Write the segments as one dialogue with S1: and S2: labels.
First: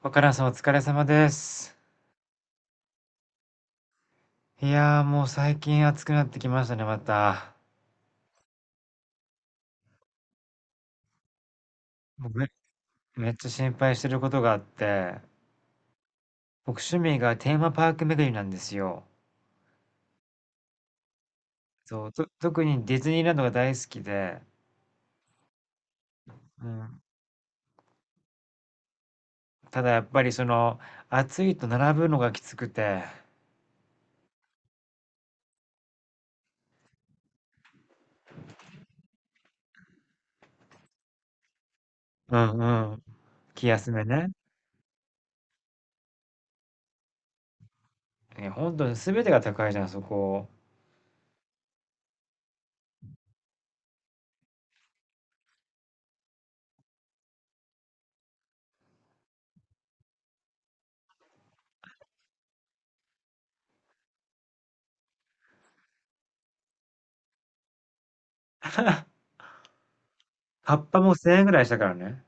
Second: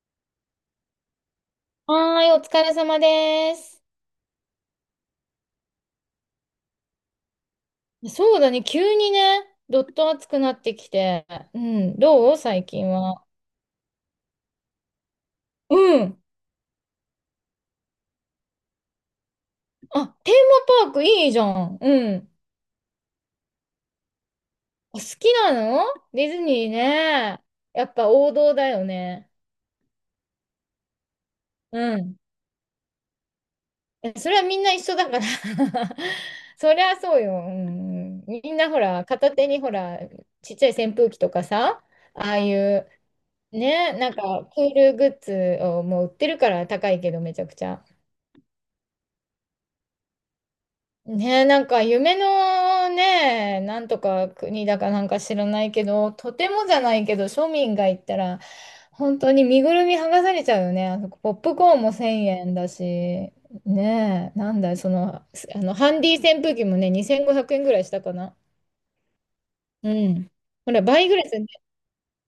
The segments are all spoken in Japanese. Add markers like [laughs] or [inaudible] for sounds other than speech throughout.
S1: 若菜さんお疲れ様です。
S2: はーい、お疲れ様です。
S1: いやーもう最近暑くなってきましたね、また。
S2: そうだね、急にね、どっと暑くなってきて。うん、ど
S1: 僕
S2: う
S1: め、
S2: 最近は？
S1: めっちゃ心配してることがあって、
S2: うん。
S1: 僕趣味がテーマパーク巡りなんですよ。
S2: あ、テーマパークいいじゃん。
S1: そ
S2: う
S1: う、
S2: ん。
S1: 特にディズニーランドが大好きで、
S2: お好きなのディズニ
S1: う
S2: ー
S1: ん。
S2: ね。やっぱ王道だよね。
S1: ただやっぱりその、暑いと並
S2: う
S1: ぶ
S2: ん。
S1: のがきつくて、
S2: え、それはみんな一緒だから [laughs] そりゃそうよ。うん。うん、みんなほら、片手にほら、ちっちゃい扇風機とかさ、あ
S1: う
S2: あいう、
S1: んうん。気休
S2: ね、
S1: め
S2: なん
S1: ね。
S2: かクールグッズをもう売ってるから高いけどめちゃくちゃ。
S1: え、本当に全てが高いじゃん、そこ。
S2: ねえ、なんか夢のね、なんとか国だかなんか知らないけど、とてもじゃないけど、庶民が行ったら、本当に身ぐるみ剥がされちゃうよね。あそこポップコーンも1000円だし、ねえ、なんだ、その、ハンディ扇風機もね、2500円ぐらいしたかな。うん。ほ
S1: カッ
S2: ら、
S1: パ
S2: 倍
S1: も
S2: ぐらいす
S1: 1000
S2: る
S1: 円
S2: ね、
S1: ぐらいしたからね。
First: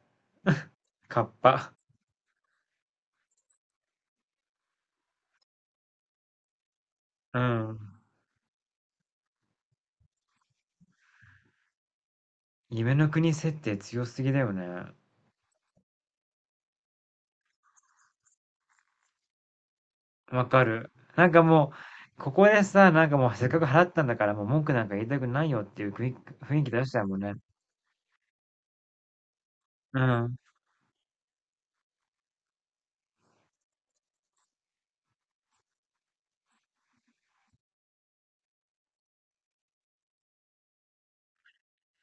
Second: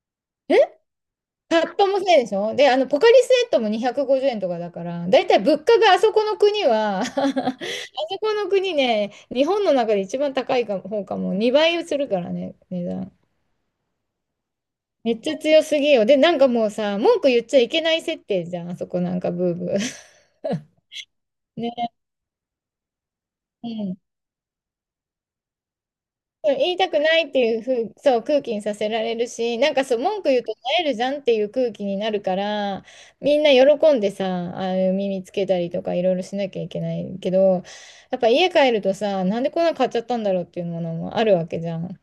S1: カッ
S2: タ
S1: パ。
S2: ッパもそうでしょ。で、ポカリスエットも250円とかだから、だいたい物価があそこの国は [laughs] あそ
S1: うん。
S2: この国ね、日本の中で一番高いか方かも、2倍するからね、値
S1: 夢の
S2: 段。
S1: 国設定強すぎだよね。
S2: めっちゃ強すぎよ。で、なんかもうさ、文句言っちゃいけない設定じゃん、あそこなんかブーブー。[laughs]
S1: わかる。なんかも
S2: ね、
S1: う、ここでさ、なんかもうせっかく
S2: う
S1: 払っ
S2: ん、
S1: たんだから、もう文句なんか言いたくないよっていう雰囲気
S2: 言い
S1: 出
S2: た
S1: し
S2: く
S1: ちゃう
S2: な
S1: もん
S2: いっ
S1: ね。
S2: ていうふう、そう、空気にさせられるし、なんかそう、
S1: う
S2: 文句
S1: ん。
S2: 言うと萎えるじゃんっていう空気になるから、みんな喜んでさ、ああいう耳つけたりとかいろいろしなきゃいけないけど、やっぱ家帰るとさ、なんでこんなの買っちゃったんだろうっていうものもあるわけじゃん。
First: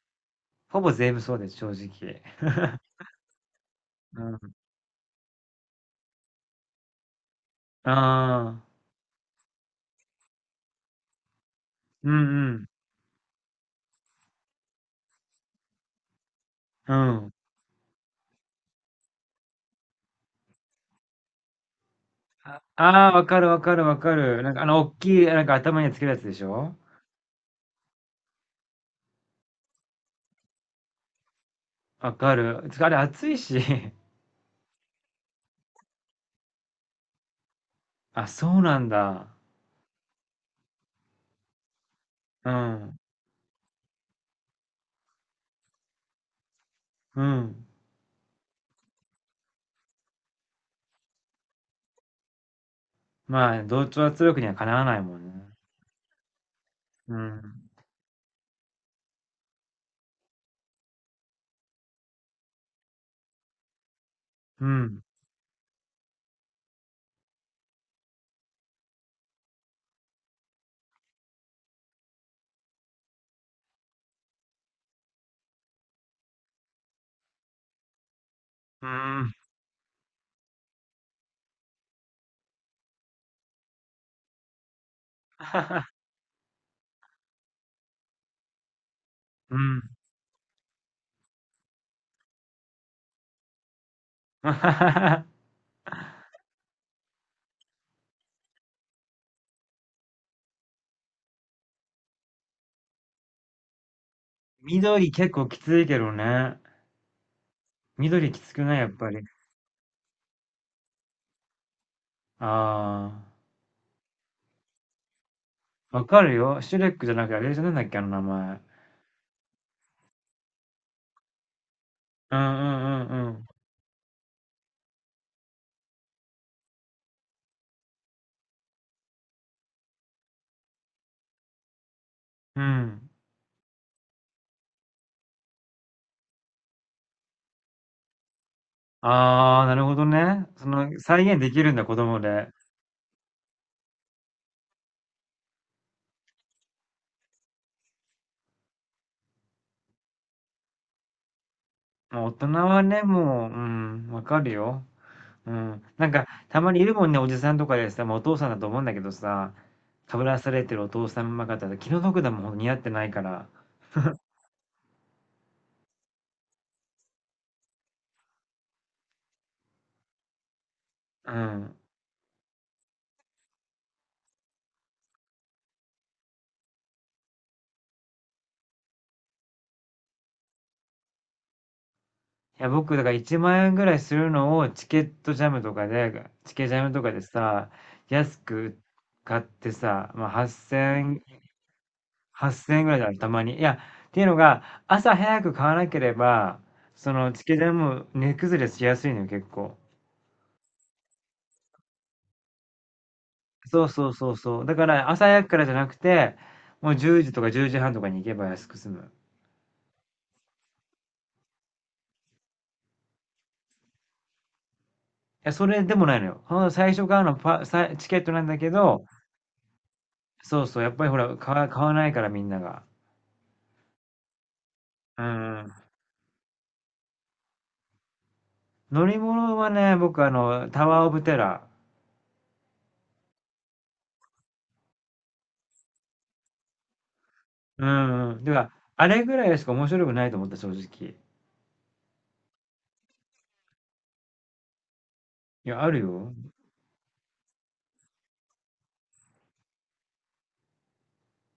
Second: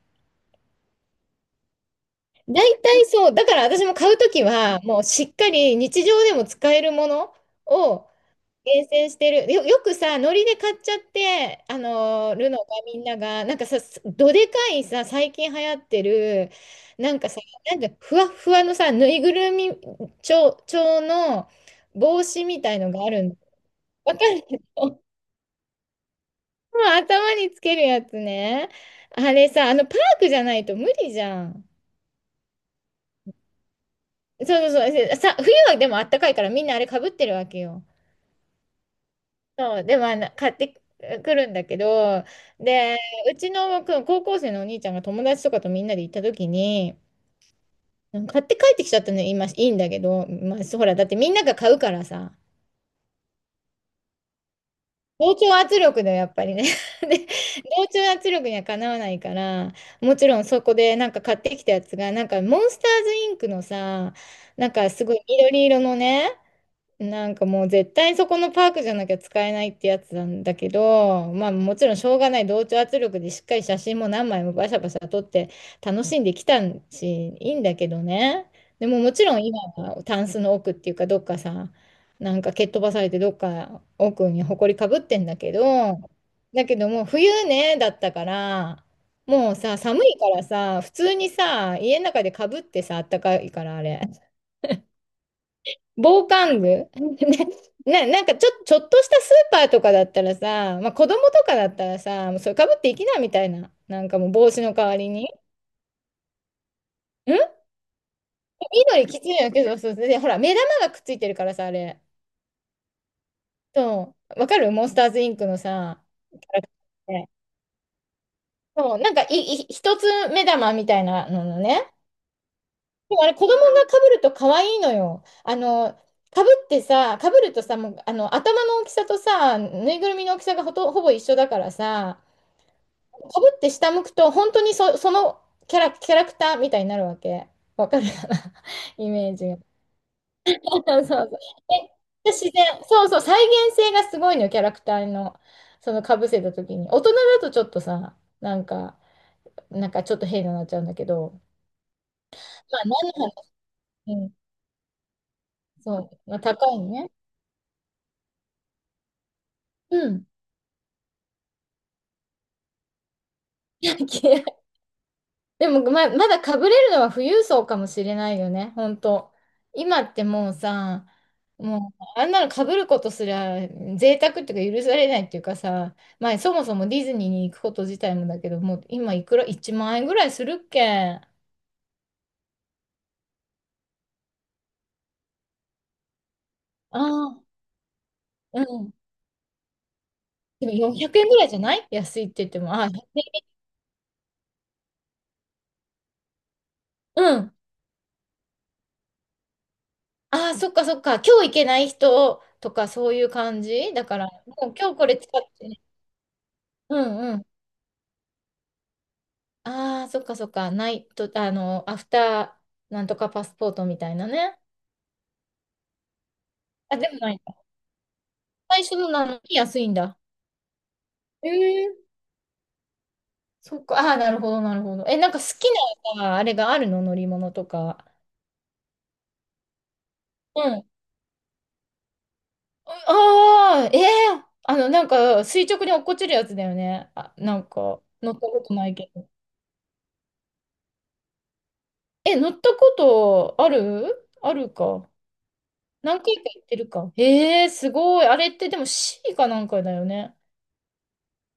S1: ほぼ全部そうです、正直。
S2: 大体そう、だから私も買う
S1: う
S2: とき
S1: ん。
S2: は、もうしっかり日常でも使えるものを
S1: ああ、
S2: 厳選してる。よくさ、ノリで買っちゃって、
S1: うん
S2: る
S1: う
S2: のが
S1: ん。
S2: みんなが、なんかさ、すどでかいさ、最近流行ってる、
S1: う
S2: なんか
S1: ん。
S2: さ、なんかふわっふわのさ、ぬいぐるみ調の帽子み
S1: あ
S2: たいのがあ
S1: あー、
S2: る
S1: わ
S2: の。
S1: かるわかるわ
S2: わ
S1: か
S2: か
S1: る。
S2: る
S1: なんか
S2: [laughs]
S1: あの、大きい、なんか頭につけるやつでしょ。
S2: 頭につけるやつね。あれさ、あの、パークじゃないと無理じゃん。
S1: わかる。つかあれ熱いし。[laughs]
S2: そうそうそう。さ、冬はでもあったかいからみんなあれかぶってるわけよ。
S1: あ、そうなんだ。
S2: そう、でもあの買ってくるんだけど、
S1: う
S2: で、
S1: ん。
S2: うちのく高校生のお兄ちゃんが友達とかとみんなで行った時に、
S1: うん。
S2: 買って帰ってきちゃったのよ、今いいんだけど、まあ、そうほら、だってみんなが買うからさ、
S1: まあ、同調圧力にはかなわないもん
S2: 同
S1: ね。
S2: 調圧力だよ、やっぱりね。[laughs]
S1: う
S2: で、
S1: ん。
S2: 同調圧力にはかなわないから、もちろんそこでなんか買ってきたやつが、なんかモンスターズインクのさ、
S1: う
S2: なんか
S1: ん。
S2: すごい緑色のね、なんかもう絶対そこのパークじゃなきゃ使えないってやつなんだけど、まあもちろんしょうがない同調圧力でしっかり写真も何枚もバシャバシャ撮って楽しんできたし、いいんだけどね。で
S1: う
S2: ももち
S1: ん。
S2: ろん今はタンスの奥っていうかどっかさ、なんか蹴っ飛ばされてどっか奥に埃かぶってんだけど、
S1: [laughs]
S2: だけどもう冬ね、だったから、も
S1: う
S2: うさ、
S1: ん。
S2: 寒いからさ、普通にさ、家の中でかぶってさ、あったかいからあれ。
S1: [laughs]
S2: 防寒具 [laughs] ね、なんかちょっとしたスーパーとかだったらさ、まあ、子供とかだったらさ、もうそれかぶっていきなみたいな。なんかもう帽子の代わり
S1: 緑
S2: に。ん、
S1: 結構きついけどね。緑きつくないやっ
S2: 緑
S1: ぱり。
S2: きついんやけど、そうそうで、ほら、目玉がくっついてるからさ、あれ。
S1: あ
S2: そう。わかるモンスターズインクの
S1: あ、
S2: さ、
S1: わかる
S2: キャ
S1: よ。
S2: ラク
S1: シュレックじ
S2: タ
S1: ゃ
S2: ー
S1: な
S2: っ
S1: く
S2: て、
S1: て、あれじゃなんだっけ、あの名前。
S2: そう、なんか一つ目玉みたいなののね。
S1: うんう
S2: でもあ
S1: んう
S2: れ、
S1: ん
S2: 子供がかぶると可愛いのよ。あの、かぶってさ、かぶるとさ、もう、あの、頭の大きさとさ、ぬいぐるみの大きさがほぼ一緒だからさ、
S1: うん。うん。
S2: かぶって下向くと、本当にそのキャラクターみたいになるわけ。わかるかな [laughs] イメージが。
S1: ああ、な
S2: [laughs]
S1: るほどね。その、
S2: そうそ
S1: 再
S2: う。
S1: 現できるんだ、子供
S2: で、自
S1: で。
S2: 然、そうそう、再現性がすごいのよ、キャラクターの、そのかぶせた時に。大人だとちょっとさ、なんか、なんかちょっと変になっちゃうんだけど、
S1: もう大人
S2: まあ、
S1: は
S2: 何
S1: ね、
S2: の
S1: もう、
S2: 話、
S1: うん、
S2: う
S1: わ
S2: ん、
S1: かるよ。うん。
S2: そ
S1: なんか、
S2: う、まあ、
S1: た
S2: 高
S1: まに
S2: い
S1: いるも
S2: ね。
S1: んね、おじさんとかでさ、もうお父さんだと思うんだけどさ、
S2: う
S1: かぶ
S2: ん。
S1: らされてるお父さんま方で気の毒だもん、似合ってないから。
S2: [laughs] 野球でも、まだ被れるのは富裕層かもしれないよね、本当。今ってもうさ、
S1: うん。
S2: もうあんなの被ることすら贅沢っていうか許されないっていうかさ、まあそもそもディズニーに行くこと自体もだけど、もう今いくら、1万円ぐらいするっけ。あ
S1: いや、僕、だから1万円ぐらいするのをチケットジャムとかで、チケジャムとかで
S2: あ、
S1: さ、安
S2: う
S1: く
S2: ん。
S1: 買ってさ、まあ、
S2: でも
S1: 8000
S2: 400円ぐ
S1: 円、
S2: らいじゃない、安いって言っても。
S1: 8000
S2: あ
S1: 円
S2: あ、
S1: ぐ
S2: ひ
S1: らい
S2: ゃ
S1: だよ、たまに。いや、っていうのが、朝早く買わなければ、そ
S2: くえ
S1: の
S2: んう
S1: チ
S2: ん。
S1: ケジャム値崩れしやすいのよ、結構。
S2: ああ、そっかそっか。今日行けない人とかそういう感
S1: そう
S2: じだ
S1: そう
S2: から、
S1: そうそう。
S2: もう
S1: だか
S2: 今日こ
S1: ら
S2: れ
S1: 朝
S2: 使っ
S1: 早くから
S2: て
S1: じゃ
S2: ね。
S1: なくて、もう10
S2: う
S1: 時と
S2: ん。
S1: か10時半とかに行けば安く済む。
S2: ああ、そっかそっか。ないと、あの、アフターなんとかパスポートみたいなね。
S1: いや、それでもないのよ。ほんと最
S2: あ、
S1: 初
S2: でも
S1: 買う
S2: ない
S1: の
S2: んだ。
S1: チケットなんだけ
S2: 最初
S1: ど、
S2: のなのに安いんだ。
S1: そうそう、やっぱりほら、
S2: え
S1: 買
S2: え、
S1: わないからみんなが。
S2: そっか。ああ、なるほど、なるほど。え、
S1: う
S2: なんか好き
S1: ん。
S2: な、あれがあるの乗り物とか。
S1: 乗り物はね、僕あ
S2: う
S1: の、
S2: ん。
S1: タワーオブテラ
S2: ああ、ええ、あの、なんか、垂直に落っこちるやつだよね。あ、なん
S1: ー。う
S2: か、
S1: ん
S2: 乗っ
S1: う
S2: た
S1: ん。て
S2: こ
S1: か、
S2: とない
S1: あ
S2: け
S1: れ
S2: ど。
S1: ぐらいしか面白くないと思った、正直。
S2: え、乗ったことあるあるか。
S1: いや、ある
S2: 何
S1: よ。
S2: 回か行ってるか。ええ、すごい。あれってでも C かなんかだよね。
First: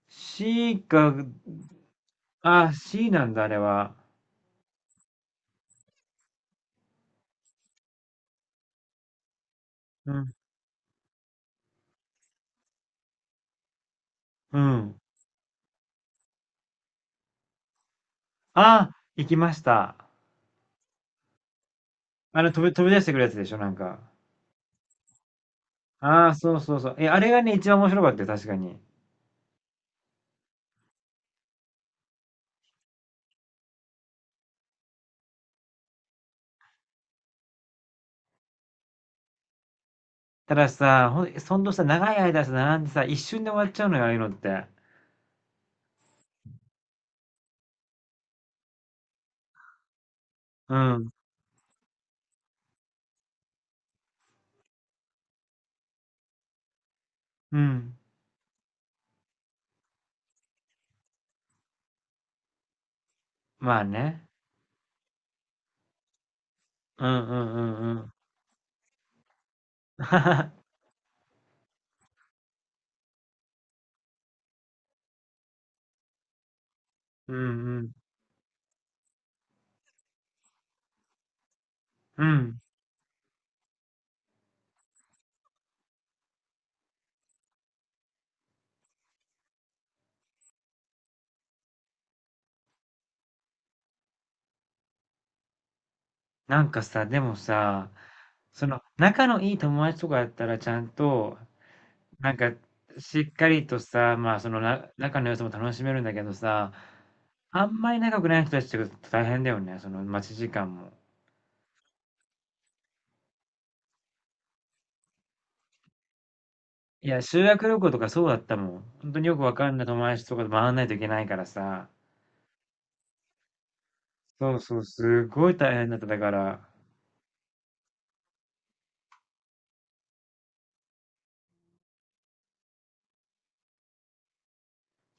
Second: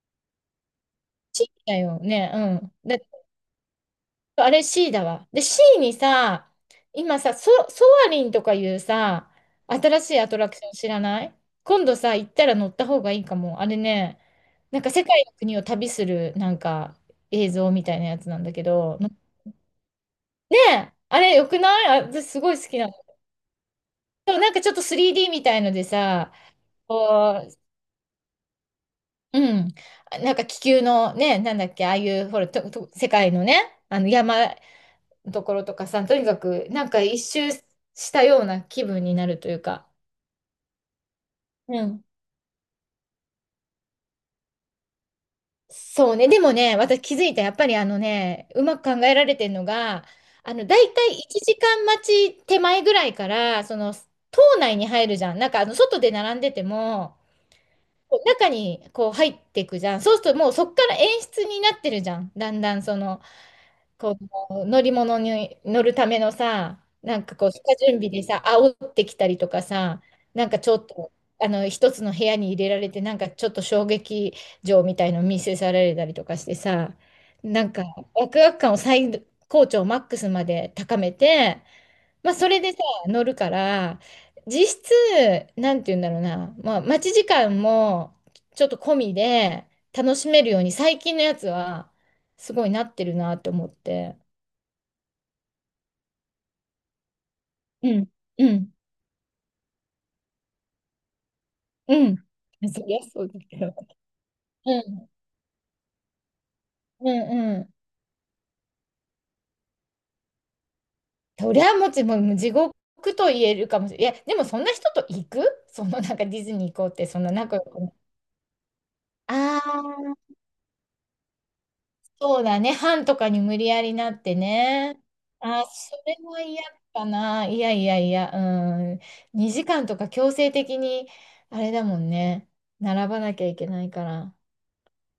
S1: C か、
S2: C だよね。う
S1: あ、
S2: ん。だ、
S1: C なんだ、あれは。
S2: あれ C だわ。で、C にさ、今さ、ソアリンとかいうさ、新し
S1: う
S2: いア
S1: ん。
S2: トラクション知らない？今度さ、行ったら乗った方がいいかも。あれね、
S1: う
S2: なんか
S1: ん。
S2: 世界の国を旅する、なんか映像みたいなやつなんだけ
S1: あ、
S2: ど、
S1: 行きました。
S2: ねえ、あれよくない？あ、私す
S1: あ
S2: ご
S1: の、
S2: い好きな
S1: 飛
S2: の。
S1: び出してくるやつでしょ、なんか。
S2: でもなんかちょっと 3D みたいので
S1: あ
S2: さ、
S1: あ、そうそうそう。え、あれ
S2: こ
S1: がね、一番面白かったよ、確かに。
S2: う、うん、なんか気球のね、なんだっけ、ああいう、ほら、世界のね、あの山、ところとかさ、とにかくなんか一周したような気分になるというか。
S1: たださ、ほんと
S2: う
S1: さ、
S2: ん。
S1: 長い間さ、並んでさ、一瞬で終わっちゃうのよ、ああいうのって。
S2: そうね。でもね、私気づいた。やっぱりあのね、うまく考えられてるのが、あの、
S1: う
S2: だいた
S1: ん。
S2: い1時間待ち手前ぐらいから、その、島内に入るじゃん。なんかあの、外で並んでても、
S1: うん。
S2: こう中にこう入っていくじゃん。そうするともうそっから演出になってるじゃん。だんだんその、
S1: まあ
S2: こ
S1: ね。
S2: う乗り物に乗るためのさ、
S1: う
S2: なん
S1: んう
S2: かこう
S1: ん
S2: 下
S1: う
S2: 準
S1: んう
S2: 備
S1: ん。
S2: でさ、煽ってきたりとかさ、なんかちょ
S1: [laughs]
S2: っとあの一つの部屋に入れられて、なんかちょっと衝撃場みたいの見せされたりとかしてさ、
S1: うん
S2: なん
S1: う
S2: か
S1: ん。
S2: ワクワク感を最高潮マックスまで高めて、
S1: う
S2: まあそ
S1: ん。
S2: れでさ、乗るから、実質、なんて言うんだろうな、まあ待ち時間もちょっと込みで楽しめるように最近のやつは、すごいなってるなって思って。
S1: なんかさ、でも
S2: う
S1: さ、
S2: ん、う
S1: そ
S2: ん、
S1: の仲のいい友達とかやったらちゃんと、
S2: うん。
S1: なんか
S2: そりゃ
S1: し
S2: そう
S1: っ
S2: だ
S1: か
S2: け
S1: り
S2: ど。
S1: とさ、まあその
S2: う
S1: な
S2: ん、
S1: 仲の良さも楽しめるんだけどさ、
S2: うん、う
S1: あ
S2: ん。
S1: んまり仲良くない人たちとか大変だよね、その待ち時間も。
S2: そりゃもち、もう地獄と言えるかもしれない。いや、でもそんな人と行く、そのなんかディズニー行こうって、
S1: い
S2: そ
S1: や、
S2: んな
S1: 修
S2: 仲良
S1: 学
S2: く
S1: 旅行
S2: な、
S1: とかそうだったもん。本当によくわ
S2: あ
S1: かんない友
S2: あ、
S1: 達とかと回らないといけないからさ。
S2: そうだね。班とかに無理やりなって
S1: そうそう、
S2: ね。
S1: すごい
S2: ああ、
S1: 大変
S2: そ
S1: だった。
S2: れ
S1: だか
S2: は嫌
S1: ら、
S2: かな。いやいやいや、うん。2時間とか強制的に、あれだもんね。並ばなきゃいけないから。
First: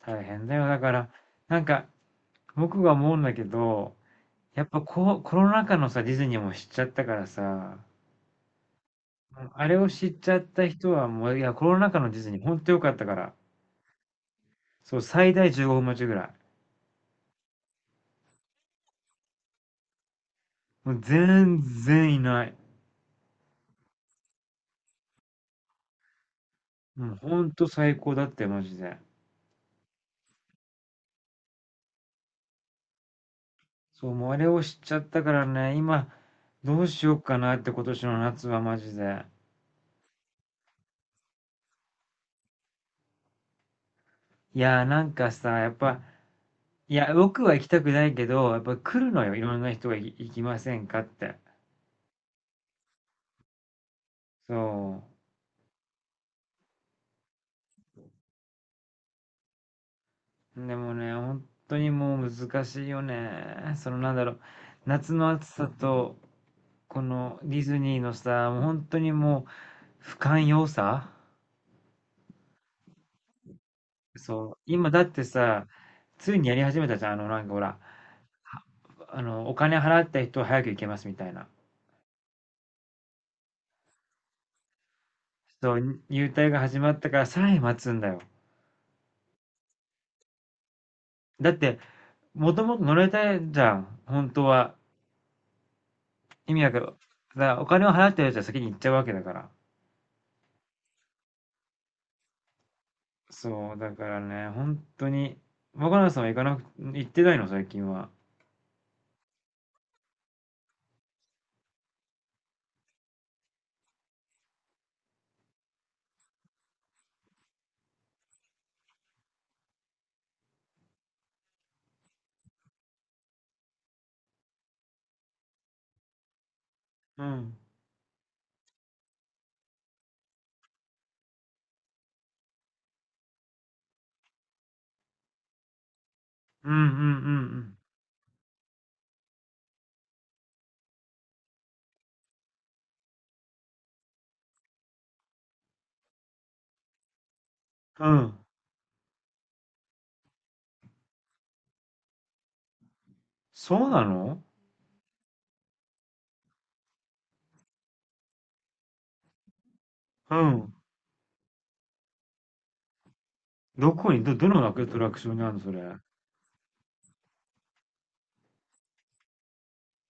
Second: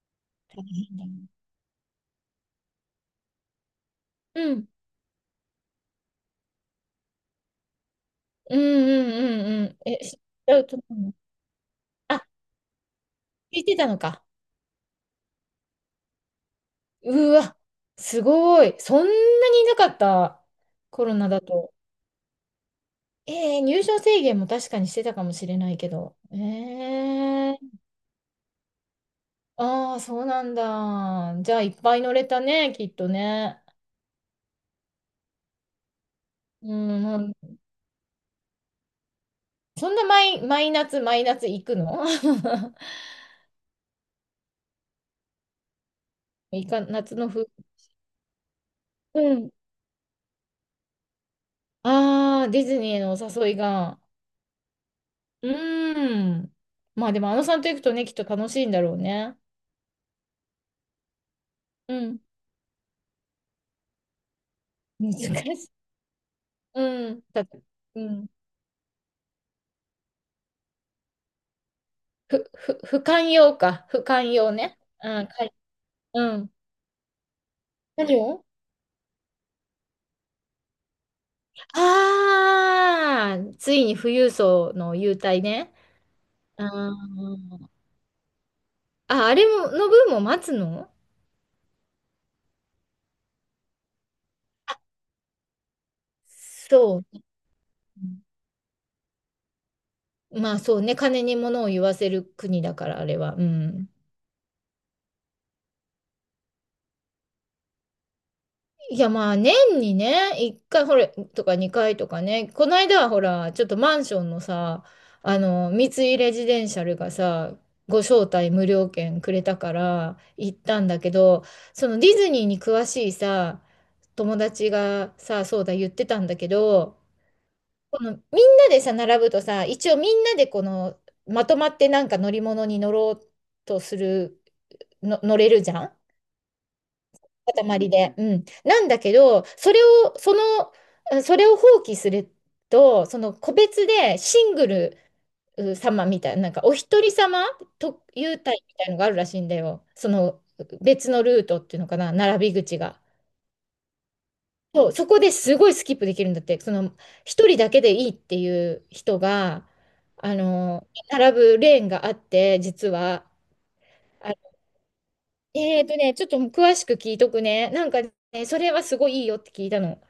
S1: 大変だ
S2: う
S1: よ。だから、
S2: ん。
S1: なんか僕が思うんだけど、
S2: う
S1: やっ
S2: ん。
S1: ぱこうコロナ禍のさ、ディズニーも知っちゃったからさ、
S2: うん。うん。う
S1: あれ
S2: ん。
S1: を
S2: え、知
S1: 知っ
S2: っ
S1: ちゃっ
S2: ちゃう
S1: た
S2: と
S1: 人は
S2: 思う。
S1: もう、いや、コロナ禍のディズニー、ほんと良かったから、
S2: 聞いてたのか。
S1: そう、最大15分待ちぐらい。
S2: うわ、すごい。そんなにいなかった。
S1: もう
S2: コロナだ
S1: 全
S2: と。
S1: 然いない。
S2: えー、入場制限も確かにしてたかもしれないけど。え
S1: もうほんと
S2: ー、
S1: 最高だったよ、マジで。
S2: ああ、そうなんだ。じゃあ、いっぱい乗れたね、きっとね。
S1: そう、もうあれを知っちゃったからね、今、
S2: う
S1: どう
S2: ん、
S1: しよ
S2: も
S1: うか
S2: う
S1: なって今年の夏はマジで。
S2: そんな毎夏、毎夏行くの？
S1: いや、なんかさ、やっぱ、
S2: [laughs] いか、
S1: いや、
S2: 夏の
S1: 僕
S2: 風。
S1: は行きたくないけど、やっぱ来る
S2: う
S1: のよ、い
S2: ん。
S1: ろんな人が行きませんかって。
S2: ああ、ディズニーのお誘いが。
S1: そ
S2: うーん。まあでも、あのさんと行くとね、きっと楽しいんだろうね。
S1: う。でもね、本当に
S2: うん。
S1: もう難しいよね。そのなんだろう、
S2: 難
S1: 夏
S2: しい。
S1: の暑さと、こ
S2: うん、
S1: のディズニー
S2: う
S1: の
S2: ん、
S1: さ、もう本当にもう不寛容さ。
S2: 不寛容か、不寛
S1: そ
S2: 容
S1: う。
S2: ね。
S1: 今だっ
S2: う
S1: て
S2: ん、かい、
S1: さ、つ
S2: う
S1: いに
S2: ん。
S1: やり始めたじゃん。あの、なんかほら、
S2: 何を。
S1: あの、お金払った人は早く行けますみたいな。
S2: ああー、ついに富裕層の優待ね。
S1: そう、入隊が
S2: あ
S1: 始まったからさらに
S2: ー、
S1: 待つんだよ。
S2: あ、あれも、の分も待つの？
S1: だって、もともと乗れたいじゃん。本当は。意味わかる。
S2: そ
S1: だお金を払ってるやつは先に行っちゃうわけだから。
S2: う。まあそうね、金に物を言わせる国だから、あれは。う
S1: そう、
S2: ん。
S1: だからね、本当に。若菜さんは行かなく、行ってないの、最近は。
S2: いやまあ年にね、1回ほらとか2回とかね、この間はほら、ちょっとマンションのさ、あの、三井レジデンシャルがさ、ご招待無料券くれたから行ったんだけど、そのディズニーに詳しいさ、友達がさ、そうだ言ってたんだけど、
S1: うん。
S2: このみんなでさ、並ぶとさ、一応みんなでこの、まとまってなんか乗り物に乗ろうとする、の乗れるじゃん、
S1: うんうんうん
S2: 塊で。うん。なんだけど、それを、その、それを放棄すると、その個別でシングルう様みたいな、なんかお一人様と
S1: うん。う
S2: 優
S1: ん。
S2: 待みたいのがあるらしいんだよ。その別のルートっていうのかな、並び口が。
S1: そうなの。
S2: そう、そこですごいスキップできるんだって、その一人だけでいいっていう人が、あ
S1: うん。
S2: の、並ぶレーンがあって、実は。
S1: どこに、どのアトラクションにあるの、そ
S2: え
S1: れ。
S2: ーとね、ちょっと詳しく聞いとくね。なんかね、それはすごいいいよって聞いたの。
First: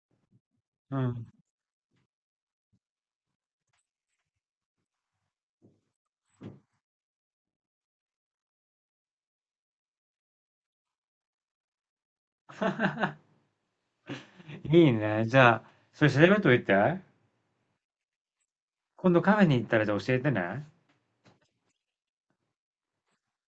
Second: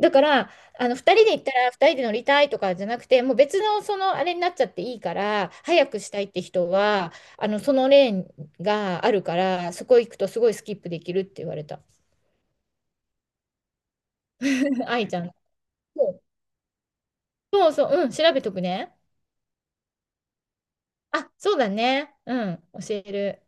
S2: だから、あの、
S1: う
S2: 2人
S1: ん。
S2: で行ったら2人で乗りたいとかじゃなくて、もう別のそのあれになっちゃっていいから、早くしたいって人は、あの、そのレーンがあるから、そこ行くとすごいスキップできるって言われた。
S1: い
S2: [laughs]
S1: い
S2: 愛ちゃ
S1: ね。
S2: ん。
S1: じゃあ、そ
S2: そ
S1: れ調
S2: う
S1: べといて。
S2: そうそう、うん、調べとくね。
S1: 今度カフェに行ったら、じゃあ教えてね。
S2: あ、そうだね。うん、教える。